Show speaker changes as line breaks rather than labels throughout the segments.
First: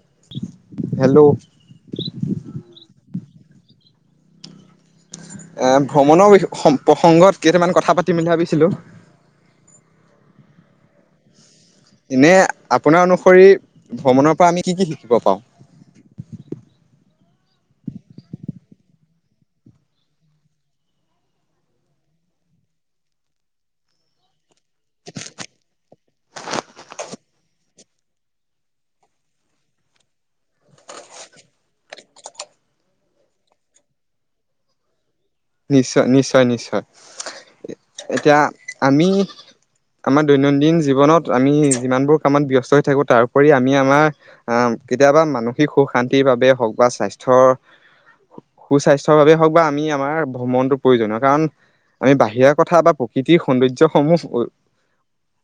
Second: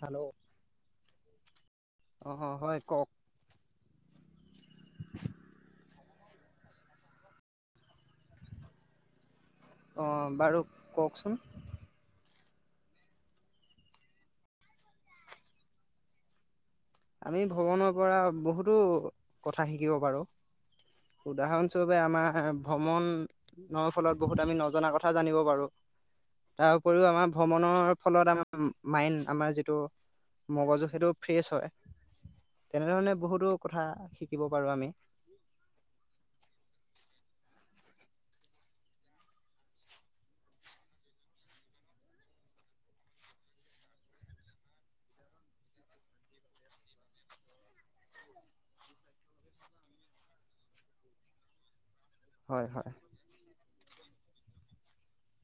Hello?
Hello
অঁ হয় কওক?
ভ্ৰমণৰ প্ৰসংগত কেইটামান কথা পাতিম বুলি ভাবিছিলোঁ
অ বাৰু কওকচোন?
নে আপোনাৰ অনুসৰি ভ্ৰমণৰ পৰা আমি কি কি শিকিব পাওঁ?
আমি ভ্ৰমণৰ পৰা বহুতো কথা শিকিব পাৰো, উদাহৰণস্বৰূপে আমাৰ ভ্ৰমণৰ ফলত বহুত আমি নজ জনা কথা জানিব পাৰো, তাৰ উপৰিও আমাৰ ভ্ৰমণৰ ফলত আমাৰ মাইণ্ড আমাৰ যিটো মগজু সেইটো ফ্ৰেছ হয়। তেনেধৰণে বহুতো কথা শিকিব পাৰোঁ আমি।
নিশ্চয়-নিশ্চয়-নিশ্চয়, এতিয়া আমি আমাৰ দৈনন্দিন জীৱনত আমি যিমানবোৰ কামত ব্যস্ত হৈ থাকো তাৰ‌উপৰি আমি আমাৰ আহ কেতিয়াবা মানসিক সুখ শান্তিৰ বাবে হওক বা স্বাস্থ্যৰ সুস্বাস্থ্যৰ বাবে হওক বা আমি আমাৰ মনটো প্ৰয়োজন হয় কাৰণ আমি বাহিৰা
হয়
কথা
হয়
বা প্ৰকৃতিৰ সৌন্দৰ্য সমূহ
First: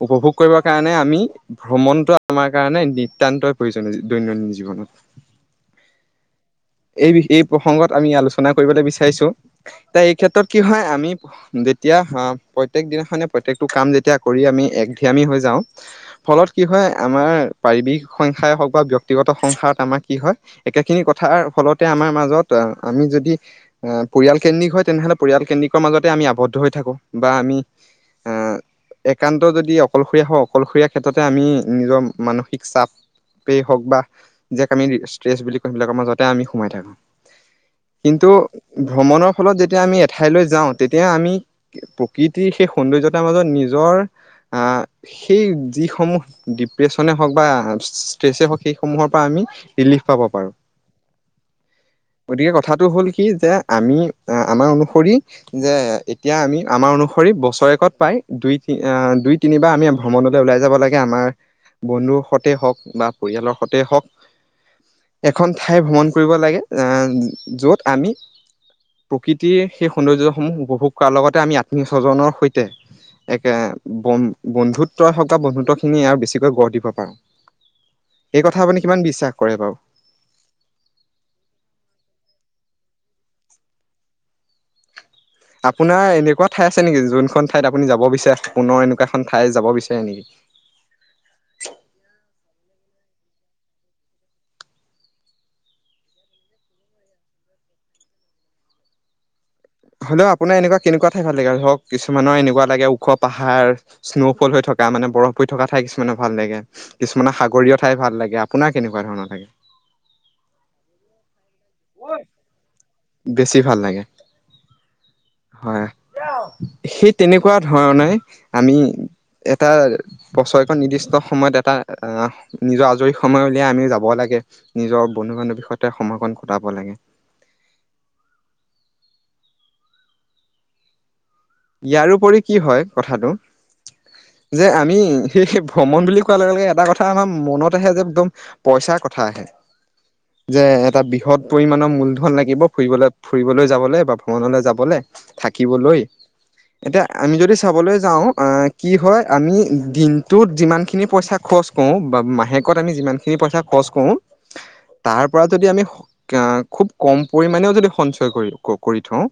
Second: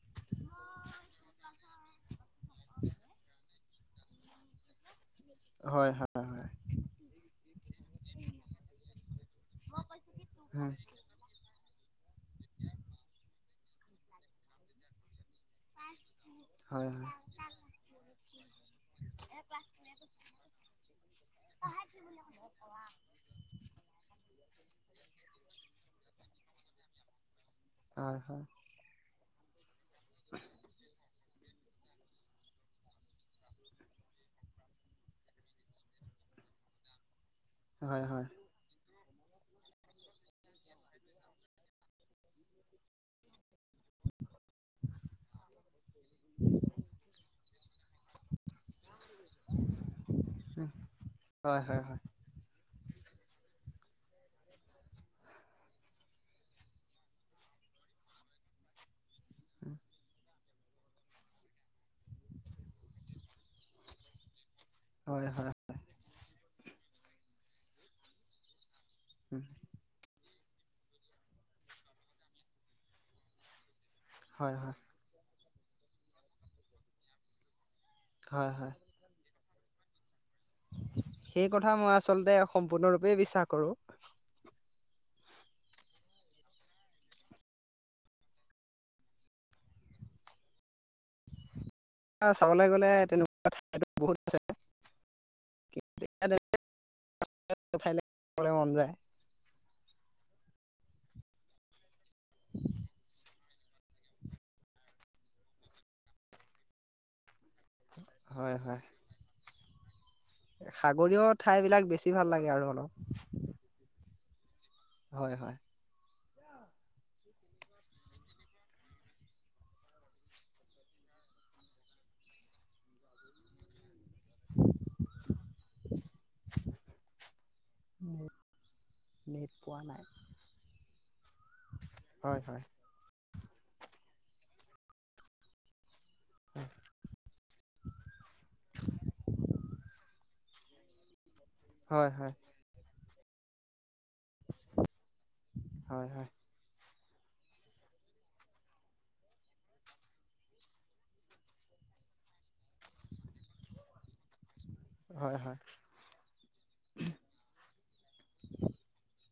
উপভোগ কৰিবৰ কাৰণে আমি ভ্ৰমণটো আমাৰ কাৰণে নিতান্তই প্ৰয়োজনীয় দৈনন্দিন জীৱনত।
হয় হয়
এই এই প্ৰসংগত আমি আলোচনা কৰিবলৈ বিচাৰিছো এই ক্ষেত্ৰত কি হয়, আমি যেতিয়া আহ প্ৰত্যেক দিনাখনে প্ৰত্যেকটো কাম যেতিয়া কৰি আমি এক ধিয়ামি হৈ যাওঁ ফলত কি হয় আমাৰ পাৰিবিক সংখ্যাই হওক বা ব্যক্তিগত সংসাৰত আমাৰ কি হয়, একেখিনি কথাৰ ফলতে আমাৰ মাজত আমি যদি পৰিয়াল কেন্দ্ৰিক হয় তেনেহ'লে পৰিয়াল কেন্দ্ৰিক মাজতে আমি আৱদ্ধ হৈ থাকো। বা আমি
হয় হয় [inaudible]
আহ একান্ত যদি অ অকলশৰীয়া হও অকলশৰীয়া ক্ষেতত তে আমি নিজৰ মানসিক চাপেই হওক বা যক আমি ষ্ট্ৰেছ বুলি কওঁ সেইবিলাকৰ মাজতে আমি সোমাই থাকো।
হয় হয় হয়
কিন্তু ভ্ৰমণক ফলত যেতিয়া আমি এঠাইলৈ যাওঁ তেতিয়া আমি প্ৰকৃতিৰ সেই সৌন্দৰ্যতাৰ মাজত নিজৰ আহ সেই যিসমূহ ডিপ্ৰেশ্যনে হওক বা ষ্টেচে সক [inaudible] সমূহৰ পৰা আমি ৰিলিফ পাব পাৰোঁ
হয় হয় হয়
গতিকে কথাটো হ'ল কি যে আমি আমাৰ অনুসৰি যে এতিয়া আমি আমাৰ অনুসৰি বছৰেকত প্ৰায় দুই তিনিবাৰ আমি ভ্ৰমণলৈ ওলাই যাব লাগে আমাৰ বন্ধুৰ সতে হওক বা পৰিয়ালৰ সতে হওক
হয়
এখন ঠাই ভ্ৰমণ কৰিব লাগে আ য'ত আমি প্ৰকৃতিৰ সেই সৌন্দৰ্য সমূহ উপভোগ কৰাৰ লগতে আমি আত্মীয় স্বজনৰ সৈতে একে
হয় হয়
বন্ধুত্বই হওঁক বন্ধুত্ব খিনি আৰু বেছিকৈ গঢ় দিব পাৰো এই
হয়
কথা
হয়
আপুনি কিমান বিশ্বাস কৰে বাও
সেই কথা মই আচলতে সম্পূৰ্ণৰূপে বিশ্বাস কৰোঁ
আপোনাৰ এনেকুৱা ঠাই আছে নেকি যোনখন ঠাইত আপুনি যাব বিচাৰে পুনৰ এনেকুৱা এখন ঠাই যাব বিচাৰে নেকি
চাবলে গ'লে তেনেকুৱা ঠাই বহুত আছে [unintelligible] মন যায়
হেল্ল আপোন এনেুকোৱা কেনেকুৱা ঠাইত ভাল লাগে আৰু হওঁক কিছুমানৰ এনেকুৱা লাগে ওখ পাহাৰৰ উঠ স্ন'ফল হৈ থকা মানে বৰফ পৰি থকা ঠাই কিছুমানে ভাল লাগে কিছুমানে সাগৰিয় ঠাই ভাললাগে আপোনাৰ কেনেকুৱা ধৰণৰ লাগে
সাগৰীয়ত ঠাইবিলাক বেছি ভাল লাগে আৰু অলপ
বেছি ভাল লাগে
হয় হয়
সেই তেনেকুৱা ধৰণে আমি এটা বছৰেকত নিৰ্দিষ্ট সময়ত এটা আহ নিজৰ আজৰি সময় উলিয়াই আমি যাব লাগে নিজৰ বন্ধু বান্ধৱী বিষয়তে সময় কন কটাব লাগে
মোক নিত পোৱা নাই
ইয়াৰওপৰি কি হয় কথাটো যে আমি সেইেই ভ্ৰমণ বুলি কোৱা লগে লগে এটা কথা আমাৰ মনত আহে যে একদম পইচাৰ কথা আহে যে এটা বৃহৎ পৰিমাণৰ
হয়
মূলধন
হয়
লাগিব ফুৰিবলৈ ফুৰিবলৈ যাবলৈ বা ভ্ৰমণলৈ যাবলৈ থাকিবলৈ
হয় হয়
এতিয়া আমি যদি চাবলৈ যাওঁ কি হয়, আমি দিনটোত যিমানখিনি পইচা খৰচ কৰোঁ বা মাহেকত আমি যিমানখিনি পইচা খৰচ কৰোঁ, তাৰ
হয়
পৰা
হয়
যদি আমি খুব কম পৰিমামানেও যদি সঞ্চয় কৰি কৰি থওঁ।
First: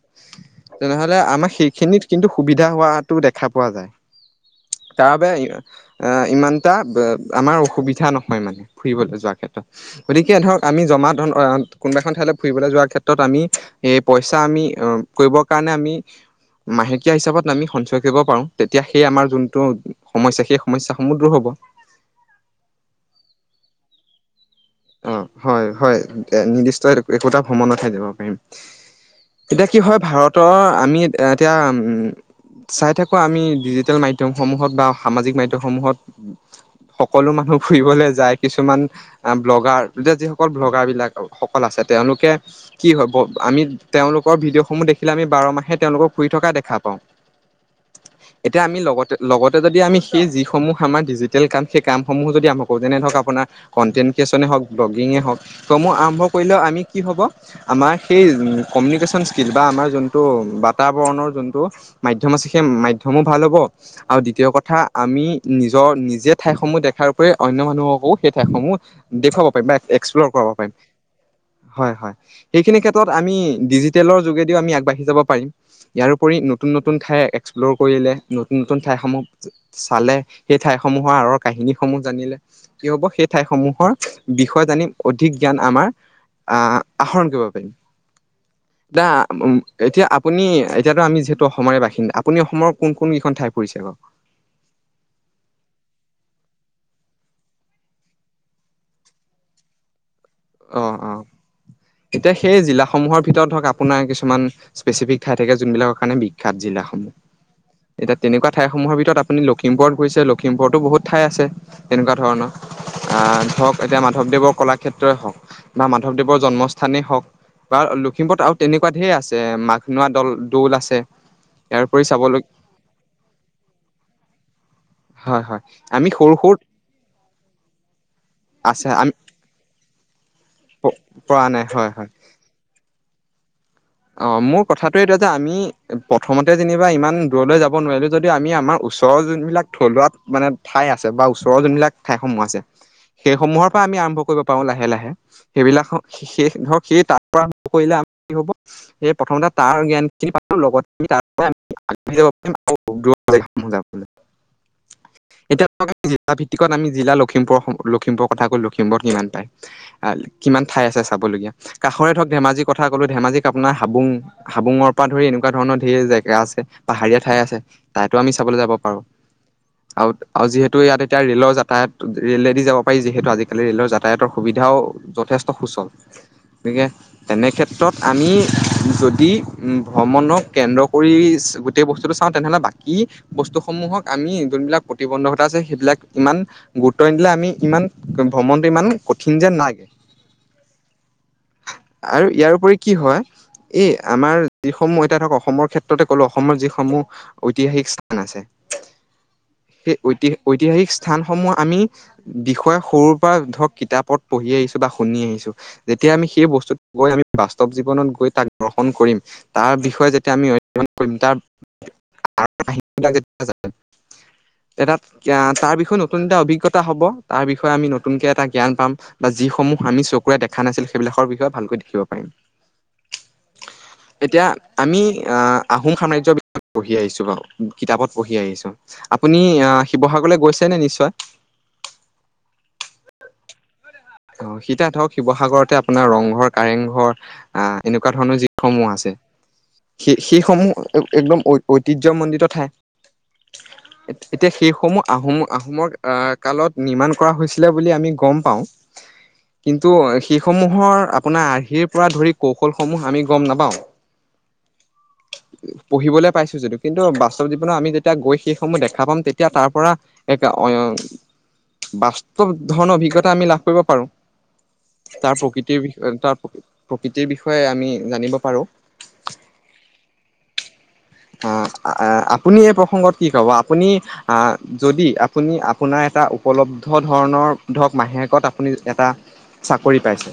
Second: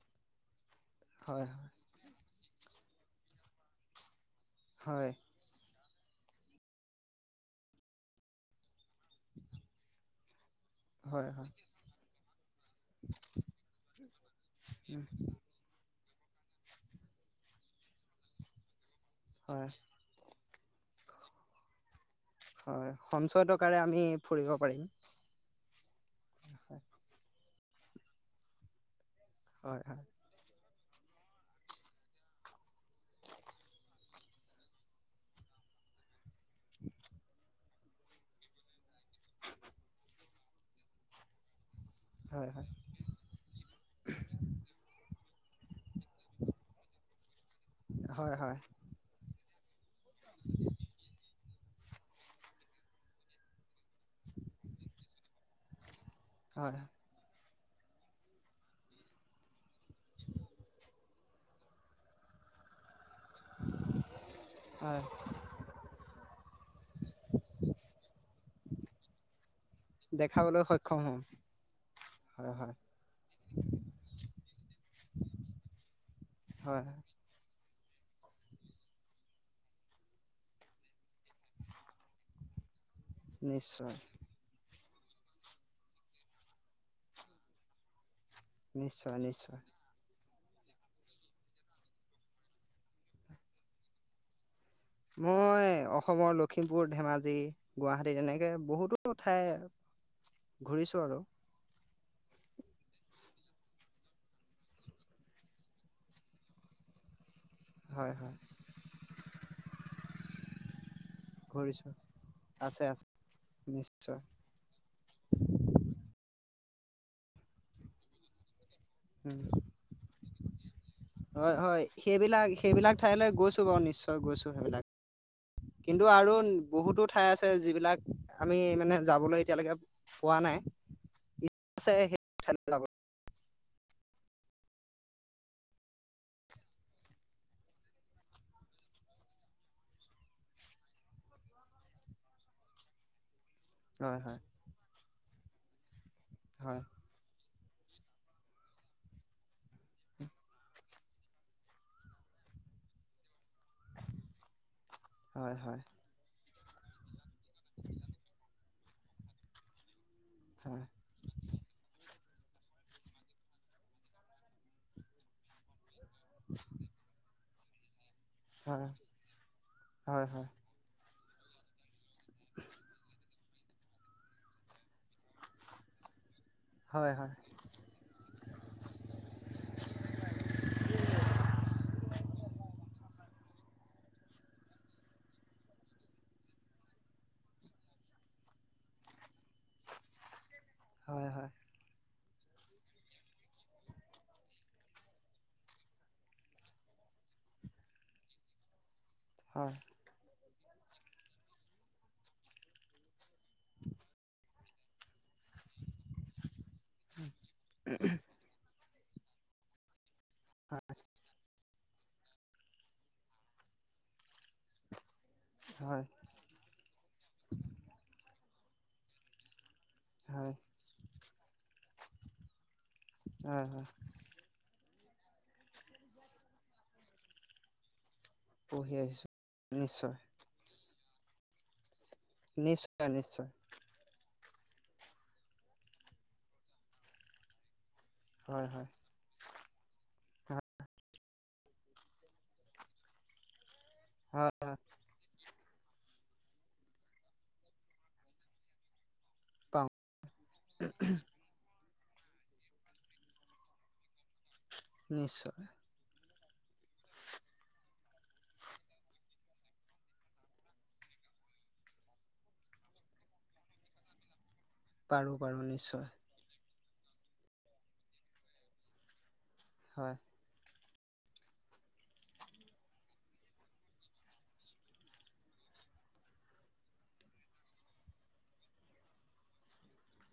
তেনেহ'লে
হয়
আমাক সেইখিনিত। কিন্তু সুবিধা হোৱাতটো দেখা পোৱা যায়।
হয়
তাৰ বাবে আহ এ ইমান এটা আমাৰ অসুবিধা নহয় মানে ফুৰিবলৈ যোৱাৰ ক্ষেত্ৰত গতিকে ধৰক আমি জমা
হয় হয়
ধন কোনোবা এখন ঠাইলৈ ফুৰিবলৈ যোৱাৰ ক্ষেত্ৰত আমি এই পইচা আমি কৰিবৰ কাৰণে আমি। [unintelligible] মাহেকীয়া হিচাপত আমি সঞ্চয় কৰিব পাৰো তেতিয়া। সেই আমাৰ যোনটো
হয়
সমস্যাৰ সেই সমস্যা সমূহ দূৰ হ'ব।
হয় সঞ্চয় টকাৰে আমি। কৰিব পাৰিম
অ' হয় হয় এ নিৰ্দিষ্ট একোটা ভ্ৰমণতহে থাকিব পাৰিম। এতিয়া কি হয় ভাৰতৰ। আমি এতিয়া চাই থাকোঁ আমি ডিজিটেল মাধ্যমসমূহত বা সামাজিক মাধ্যমসমূহত। সকলো মানুহ ফুৰিবলৈ যায় কিছুমান অকল ব্লগাৰবলাক সকল আছে। তেওঁলোকে কি হয় আমি তেওঁলোকৰ ভিডিঅ'সমূহ দেখিলে আমি বাৰ মাহে তেওঁলোকক শুই থকা দেখা পাওঁ
হয় হয়
এতিয়া আমি লগ লগতে যদি আমি সেই যিসমূহ আমাৰ ডিজিটেল কাম সেই কামসমূহো যদি আমি কৰো যেনে ধৰক আপোনাৰ কণ্টেণ্ট লোকেচনে হওক ব্লগিঙে হওক চমু আৰ্ন আৰম্ভ কৰিলেও
হয়
আমি কি হ'ব আমাৰ সেই কমিউনিকেশ্যন স্কিল বা আমাৰ যোনটো বাতাবৰণৰ যোনটো মাধ্যম আছে, সেই মাধ্যম সমূহ ভাল হ'ব আৰু দ্বিতীয় কথা
হয়
আমি নিজৰ নিজে ঠাইসমূহ দেখাৰ উপৰি অন্য মানুহকো সেই ঠাইসমূহ দেখুৱাব পাৰি হয়ৰ এক্সপ্লৰ কৰিব
দেখাবলৈ
পাৰিম।
সক্ষম হ'ম
হয় হয় সেইখিনিত ক্ষেত্ৰত আমি ডিজিটেল যোগেদিও আমি আগবাঢ়ি যাব পাৰিম ইয়াৰ পৰিও নতুন
হয়
নতুন ঠাই এক্সপ লোৰ কৰিলে নতুন নতুন ঠাইসমূহ চালে সেই ঠাইসমূহৰ আঁৰৰ কাহিনীসমূহ জানিলে কি হ'ব সেই ঠাইসমূহৰ
নিশ্চয়
বিষয়ে জানিম অধিক জ্ঞান আমাৰ আহ আহৰণ কৰিব পাৰিম। না
নিশ্চয় নিশ্চয়
উ এতিয়া আপো আপুনি এতিয়াতো আমি যিহেতু অসমৰে বাসিন্দা আপুনি অসমৰ কোন -কোন কেইখন ঠাই ফুৰিুছে বাও
মই অসমৰ লখিমপুৰ ধেমাজি গুৱাহাটী তেনেকে বহুতো ঠাই
অ
ঘূৰিছো
অ
আৰু
এতিয়া সেই জিলাসমূহৰ ভিতৰত ধৰক আপোনাৰ কিছুমান স্পেচিফিক ঠাই থাকে যোনবিলাকৰ কাৰণে বিখ্যাত জিলাসমূহ
হয়
এতিয়া
হয়
তেনেকোৱা ঠাইসমূহৰ ভিতৰত আপুনি লখিমপুৰত ঘূৰিছে লখিমপুৰতো বহুত ঠাই আছে
ঘূৰিছো
তেনেকোৱা ধৰণৰ
আছে আছে
অহ ধৰক এতিয়া
নিশ্চয়
মাধৱদেৱৰ কলাক্ষেত্ৰই হওক। বা মাধৱদেৱৰ জন্মস্থানেই হওক বা লখিমপুৰত আৰু তেনেকোৱা ঢেৰ আছে
উম
মাঘনোৱা দল দৌল আছে
হয়
ইয়াৰ
-হয়
উপৰি
সেইবিলাক-
চাবলগীয়া
সেইবিলাক ঠাইলৈ গৈছো বাৰু নিশ্চয় গৈছো সেইবিলাক
হয় হয়
কিন্তু
আমি
আৰু
সৰু সৰু
বহুতো ঠাই আছে যিবিলাক আমি
আছে
মানে
আমি
যাবলৈ এতিয়ালৈকে পোৱা নাই
পৰা
মন
নাই হয়
আছে সেই
হয়
ঠাইলৈ যাবলৈ
অ', মোৰ কথাটো এইটো যে আমি প্ৰথমতে যেনিবা ইমান দূৰলৈ যাব নোৱাৰিলো যদিও আমি আমাৰ ওচৰৰ যোনবিলাক থলুৱা মানে ঠাই আছে বা ওচৰৰ যোনবিলাক ঠাইসমূহ আছে সেইসমূহৰ হয় আমি আৰম্ভ কৰিব পাৰো লাহে সেইবিলাক হ সেই
হয়
ধৰক সেই তাৰ পৰা কৰিলে আমাৰ কি হ'ব সে প্ৰথমতে তাৰ জ্ঞান খিনি পালো লগতে আমি তাৰ পৰা আগ বাঢ়ি যাব পাৰিম আৰু পালেই ময়ো যাম
হয়
এতিয়া
হয়
তই যাবি টিকট আমি জিলা লখিমপুৰৰ স লখিমপুৰৰ কথা কলো লখিমপুৰত কিমান পায় আৰু কিমান ঠাই
হয়
আছে চাবলগীয়া কাষৰে ধৰক ধেমাজি কথা কলো ধেমাজি আপোনাৰ হাবুং হাবুঙৰ পৰা ধৰি এনেকোৱা ধৰণৰ সেই জেগা আছে পাহাৰীয়া ঠাই আছে উ তাইতো আমি চাবলৈ যাব
হয়
পাৰো আৰু-
হয় হয়
আৰু যিহেতু ইয়াতে এতিয়া ৰে'লৰ যাতায়ত ৰেলেদি যাব পাৰি যিহেতু আজিকালি ৰে'লৰ যাতায়াতৰ সুবিধাও যথেষ্ট সুচল। গতিকে
হয় হয় হয়
তেনেক্ষেত্ৰত আমি যদি ভ্ৰমণক কেন্দ্ৰ কৰি গোটেই বস্তুটো চাওঁ তেনেহ'লে বাকী বস্তুসমূহক আমি যোনবিলাক প্ৰতিবন্ধকতা আছে সেইবিলাক ইমান গুৰুত্ব নিদিলে আমি ইমান ভ্ৰমণটো ইমান কঠিন যে নাই।
হয় হয়
আৰু ইয়াৰ উপৰি কি হয় এই আমাৰ যিসমূহ এতিয়া ধৰক অসমৰ ক্ষেত্ৰতে ক'লো অসমৰ যিসমূহ ঐতিহাসিক স্থান আছে।
হয়
সেই ঐতিহাসিক ঐতিহাসিক স্থানসমূহ আমি বিষয়ে সৰুৰ পৰা ধৰক কিতাপত পঢ়ি আহিছো বা শুনি আহিছো যেতিয়া আমি সেই বস্তুত গৈ আমি বা স্তৱ জীৱন গৈ তাক্ৰ [unintelligible] [unintelligible] দৰ্শন কৰিম তাৰ বিষয়ে তাৰ বিষয় আমি অধ্যয়ন কৰিম তাৰ তি তে তাত [unintelligible] তাৰ বিষয়ে
হয়
নতুন এটা অভিজ্ঞতা হ'ব, তাৰ বিষয়ে আমি নতুনকে এটা জ্ঞান পাম বা যিসমূহ- আমি চকুৰে দেখ
হয়
নাছিল সেইবিলাকৰ বি ওচৰ পৰা ভালকৈ দেখিব পাৰিম।
হ হয়
এতিয়া আমি আহ আহোম সাম্ৰাজ্য বিয়য় পঢ়ি আহিছো বাৰু কিতাপত পঢ়ি আহিছো,
পঢ়ি আহিছো
আপুনি আহ
নিশ্চয়
শিৱসাগৰলৈ গৈছে নে? নিশ্চয় ক [unintelligible]
নিশ্চয় নিশ্চয়
অ এতিযাধৰক শিৱসাগৰতে আপোনাৰ ৰংঘৰ কাৰেংঘৰ আহ এনেকুৱা ধৰণৰ
হয় হয়
যিসমূহ আছে সেই
হয়
সেইসমূহ একদম ঐতিহ মন্দিতঠাই। এতিয়া
হয় হয়
সেইসমূহ আহোম আহোমৰ আহ কালত নিৰ্মাণ কৰা হৈছিলে বুলি আমি গম পাওঁ কিন্তু
পাওঁ
সেইসমূহৰ আপোনাৰ আৰ্হিৰ পৰা ধৰি কৌশলসমূহ আমি গম নাপাওঁ।
নিশ্চয়
পঢ়িবলে পাইছো যদি কিন্তু বাস্তৱ জীৱনত আমি যেতিয়া গৈ সেইসমূহ দেখা পাম তেতিয়া তাৰ পৰা এক বাস্তৱ ধৰণৰ অভিজ্ঞতা আমি লাভ কৰিব পাৰো [inaudible]
পাৰো
তাৰ
পাৰো
প্ৰকৃতিৰ
নিশ্চয়
বিষয়ে তাৰ প্ৰকৃ প্ৰকৃতিৰ বিষয়ে আমি জানিব পাৰোঁ।
হয়
আহ আপুনি এই প্ৰসংগত কি কব? আপুনি আহ যদি? আপুনি আপোনাৰ এটা উপলব্ধ ধৰণৰ ধৰক মাহেকত আপুনি এটা চাকৰি পাইছে?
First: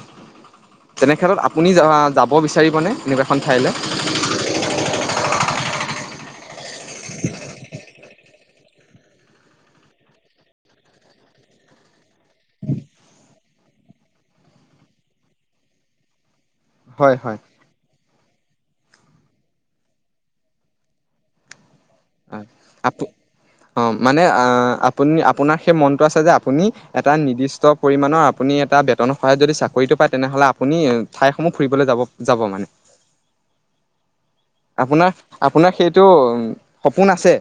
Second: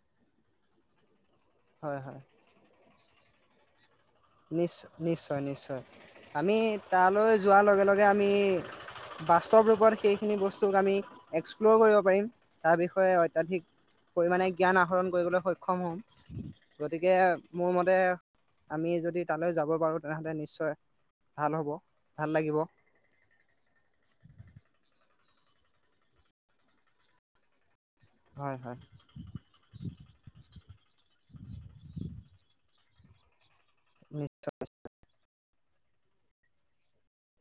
তেনেক্ষেত্ৰত আপুনি
হয় হয়
যাব বিচাৰিবনে এনেকুৱা এখন ঠাইলৈ?
নিশ্চয়-নিশ্চয়-নিশ্চয় [unintelligible] আমি তালৈ যোৱাৰ লগে-লগে আমি [unintelligible] বাস্তৱ ৰূপত সেইখিনি বস্তুক আমি এক্সপ্ল'ৰ কৰিব পাৰিম। তাৰ বিষয়ে অত্যাধিক পৰিমাণে জ্ঞান আহৰণ কৰিবলৈ সক্ষম হম। গতিকে
হয় হয়।
মোৰ মতে আমিজত যদি তালৈ যাব পাৰো তেনেহলে নিশ্চয়, ভাল হ'ব। ভাল লাগিব
[unintelligible] আ অ মানে আপুনি-আপোনাৰ সেই মনটো আছে যে আপুনি এটা নিৰ্দিষ্ট পৰিমাণৰ আপুনি
হয়
এটা
হয়
বেটন সহায় যদি চাকৰিটো প তেনেহ'লে আপুনি ঠাইসমূহ ফুৰিবলৈ যাব যাব মানে
উম
আপোনাৰ আপোনাৰ সেইটো সপোন আছে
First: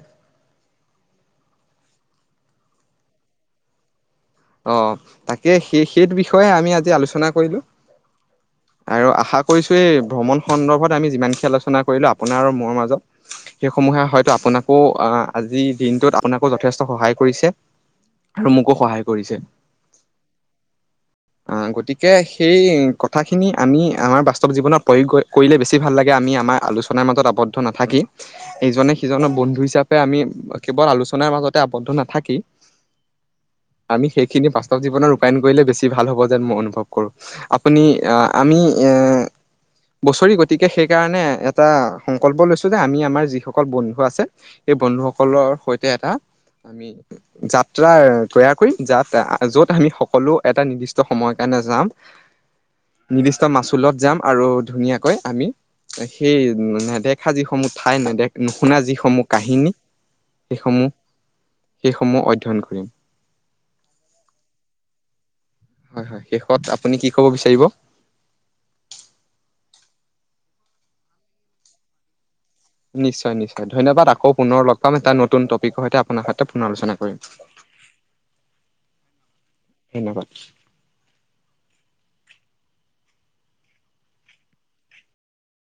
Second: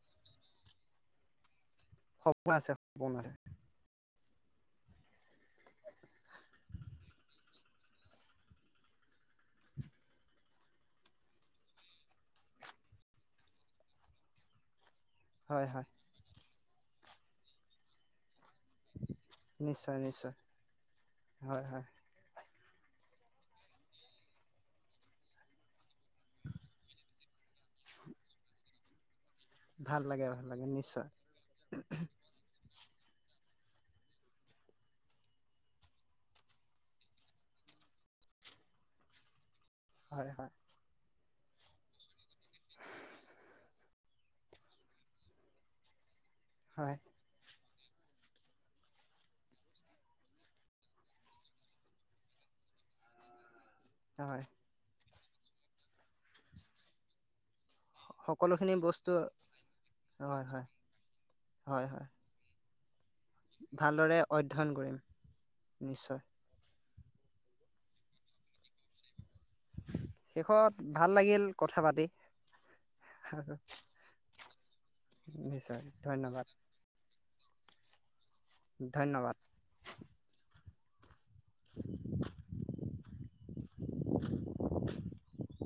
সপোন আছে সপোন আছে
আহ তাকে সেই সেইটো বিষয়ে আমি আজি আলোচনা কৰিলো আৰু আশা কৰিছো এই ভ্ৰমণ সন্দৰ্ভত আমি যিমানখিন আলোচনা কৰিলো আপোনাৰ আৰু মোৰ মাজত সেইসমূহে হয়তো আপোনাকো অ আজিৰ
হয় হয়
দিনটোত আপোনাক যথেষ্ট সহায় কৰিছে আৰু মোকো কৰিছে
নিশ্চয় নিশ্চয় হয়
আহ
হয়
গতিকে সেই কথাখিনি আমি আমাৰ বাস্তৱ জীৱনত প্ৰয়োগ কৰিলে বেছি ভাল লাগে আমি আমাৰ আলোনাৰ মাজত আবদ্ধ নাথাকি ইজনে সিজক বন্ধু হিচাপে
ভাল
আমি
লাগে ভাল লাগে
কেৱল
নিশ্চয়
আলোচনাৰ মাজতে আবদ্ধ নাথাকি আমি সেইখিনি বাস্তৱ জীৱনত ৰূপায়ণ কৰিলে বেছি ভাল হ'ব যেন মই অনুভৱ কৰো আপুনি আহ আমি এ
হয়
বছৰি
হয়
গতিকে সেইকাৰণে এটা সংকল্প লৈছো যে আমি আমাৰ যিসকল বন্ধু আছে সেই বন্ধুসকলৰ সৈতে এটা আমি
হয়
যাম [inaudible] যাৰ [unintelligible] যত আমি সকলো এটা নিৰ্দিষ্ট সময় কাৰণে যাম নিৰ্দিষ্ট মা ছুলত যাম
হয়
আৰু ধুনীয়াকৈ আমি সেই নেদেখা যি সমূহ ঠাই নেদেখা
সকলোখিনি
নুশুনা
বস্তু
যিসমূহ কাহিনী
হয় হয়
সেইসমূহ
হয় হয়
সেইসমূহ অধ্যয়ন কৰিম
ভালদৰে অধ্যয়ন কৰিম
হয়
নিশ্চয়
হয় শেষত কি কব বিচাৰিব?
শেষত ভাল লাগিল কথা পাতি।
নিশ্চয়-নিশ্চয় ধন্যবাদ আকৌ পুনৰ লগ পাম এটা নতুন
নিশ্চয়
টপিকৰ সৈতে আপোনাৰ
ধন্যবাদ
সৈতে পুনৰ আলোচনা কৰিম।
ধন্যবাদ।
ধন্যবাদ
[inaudible]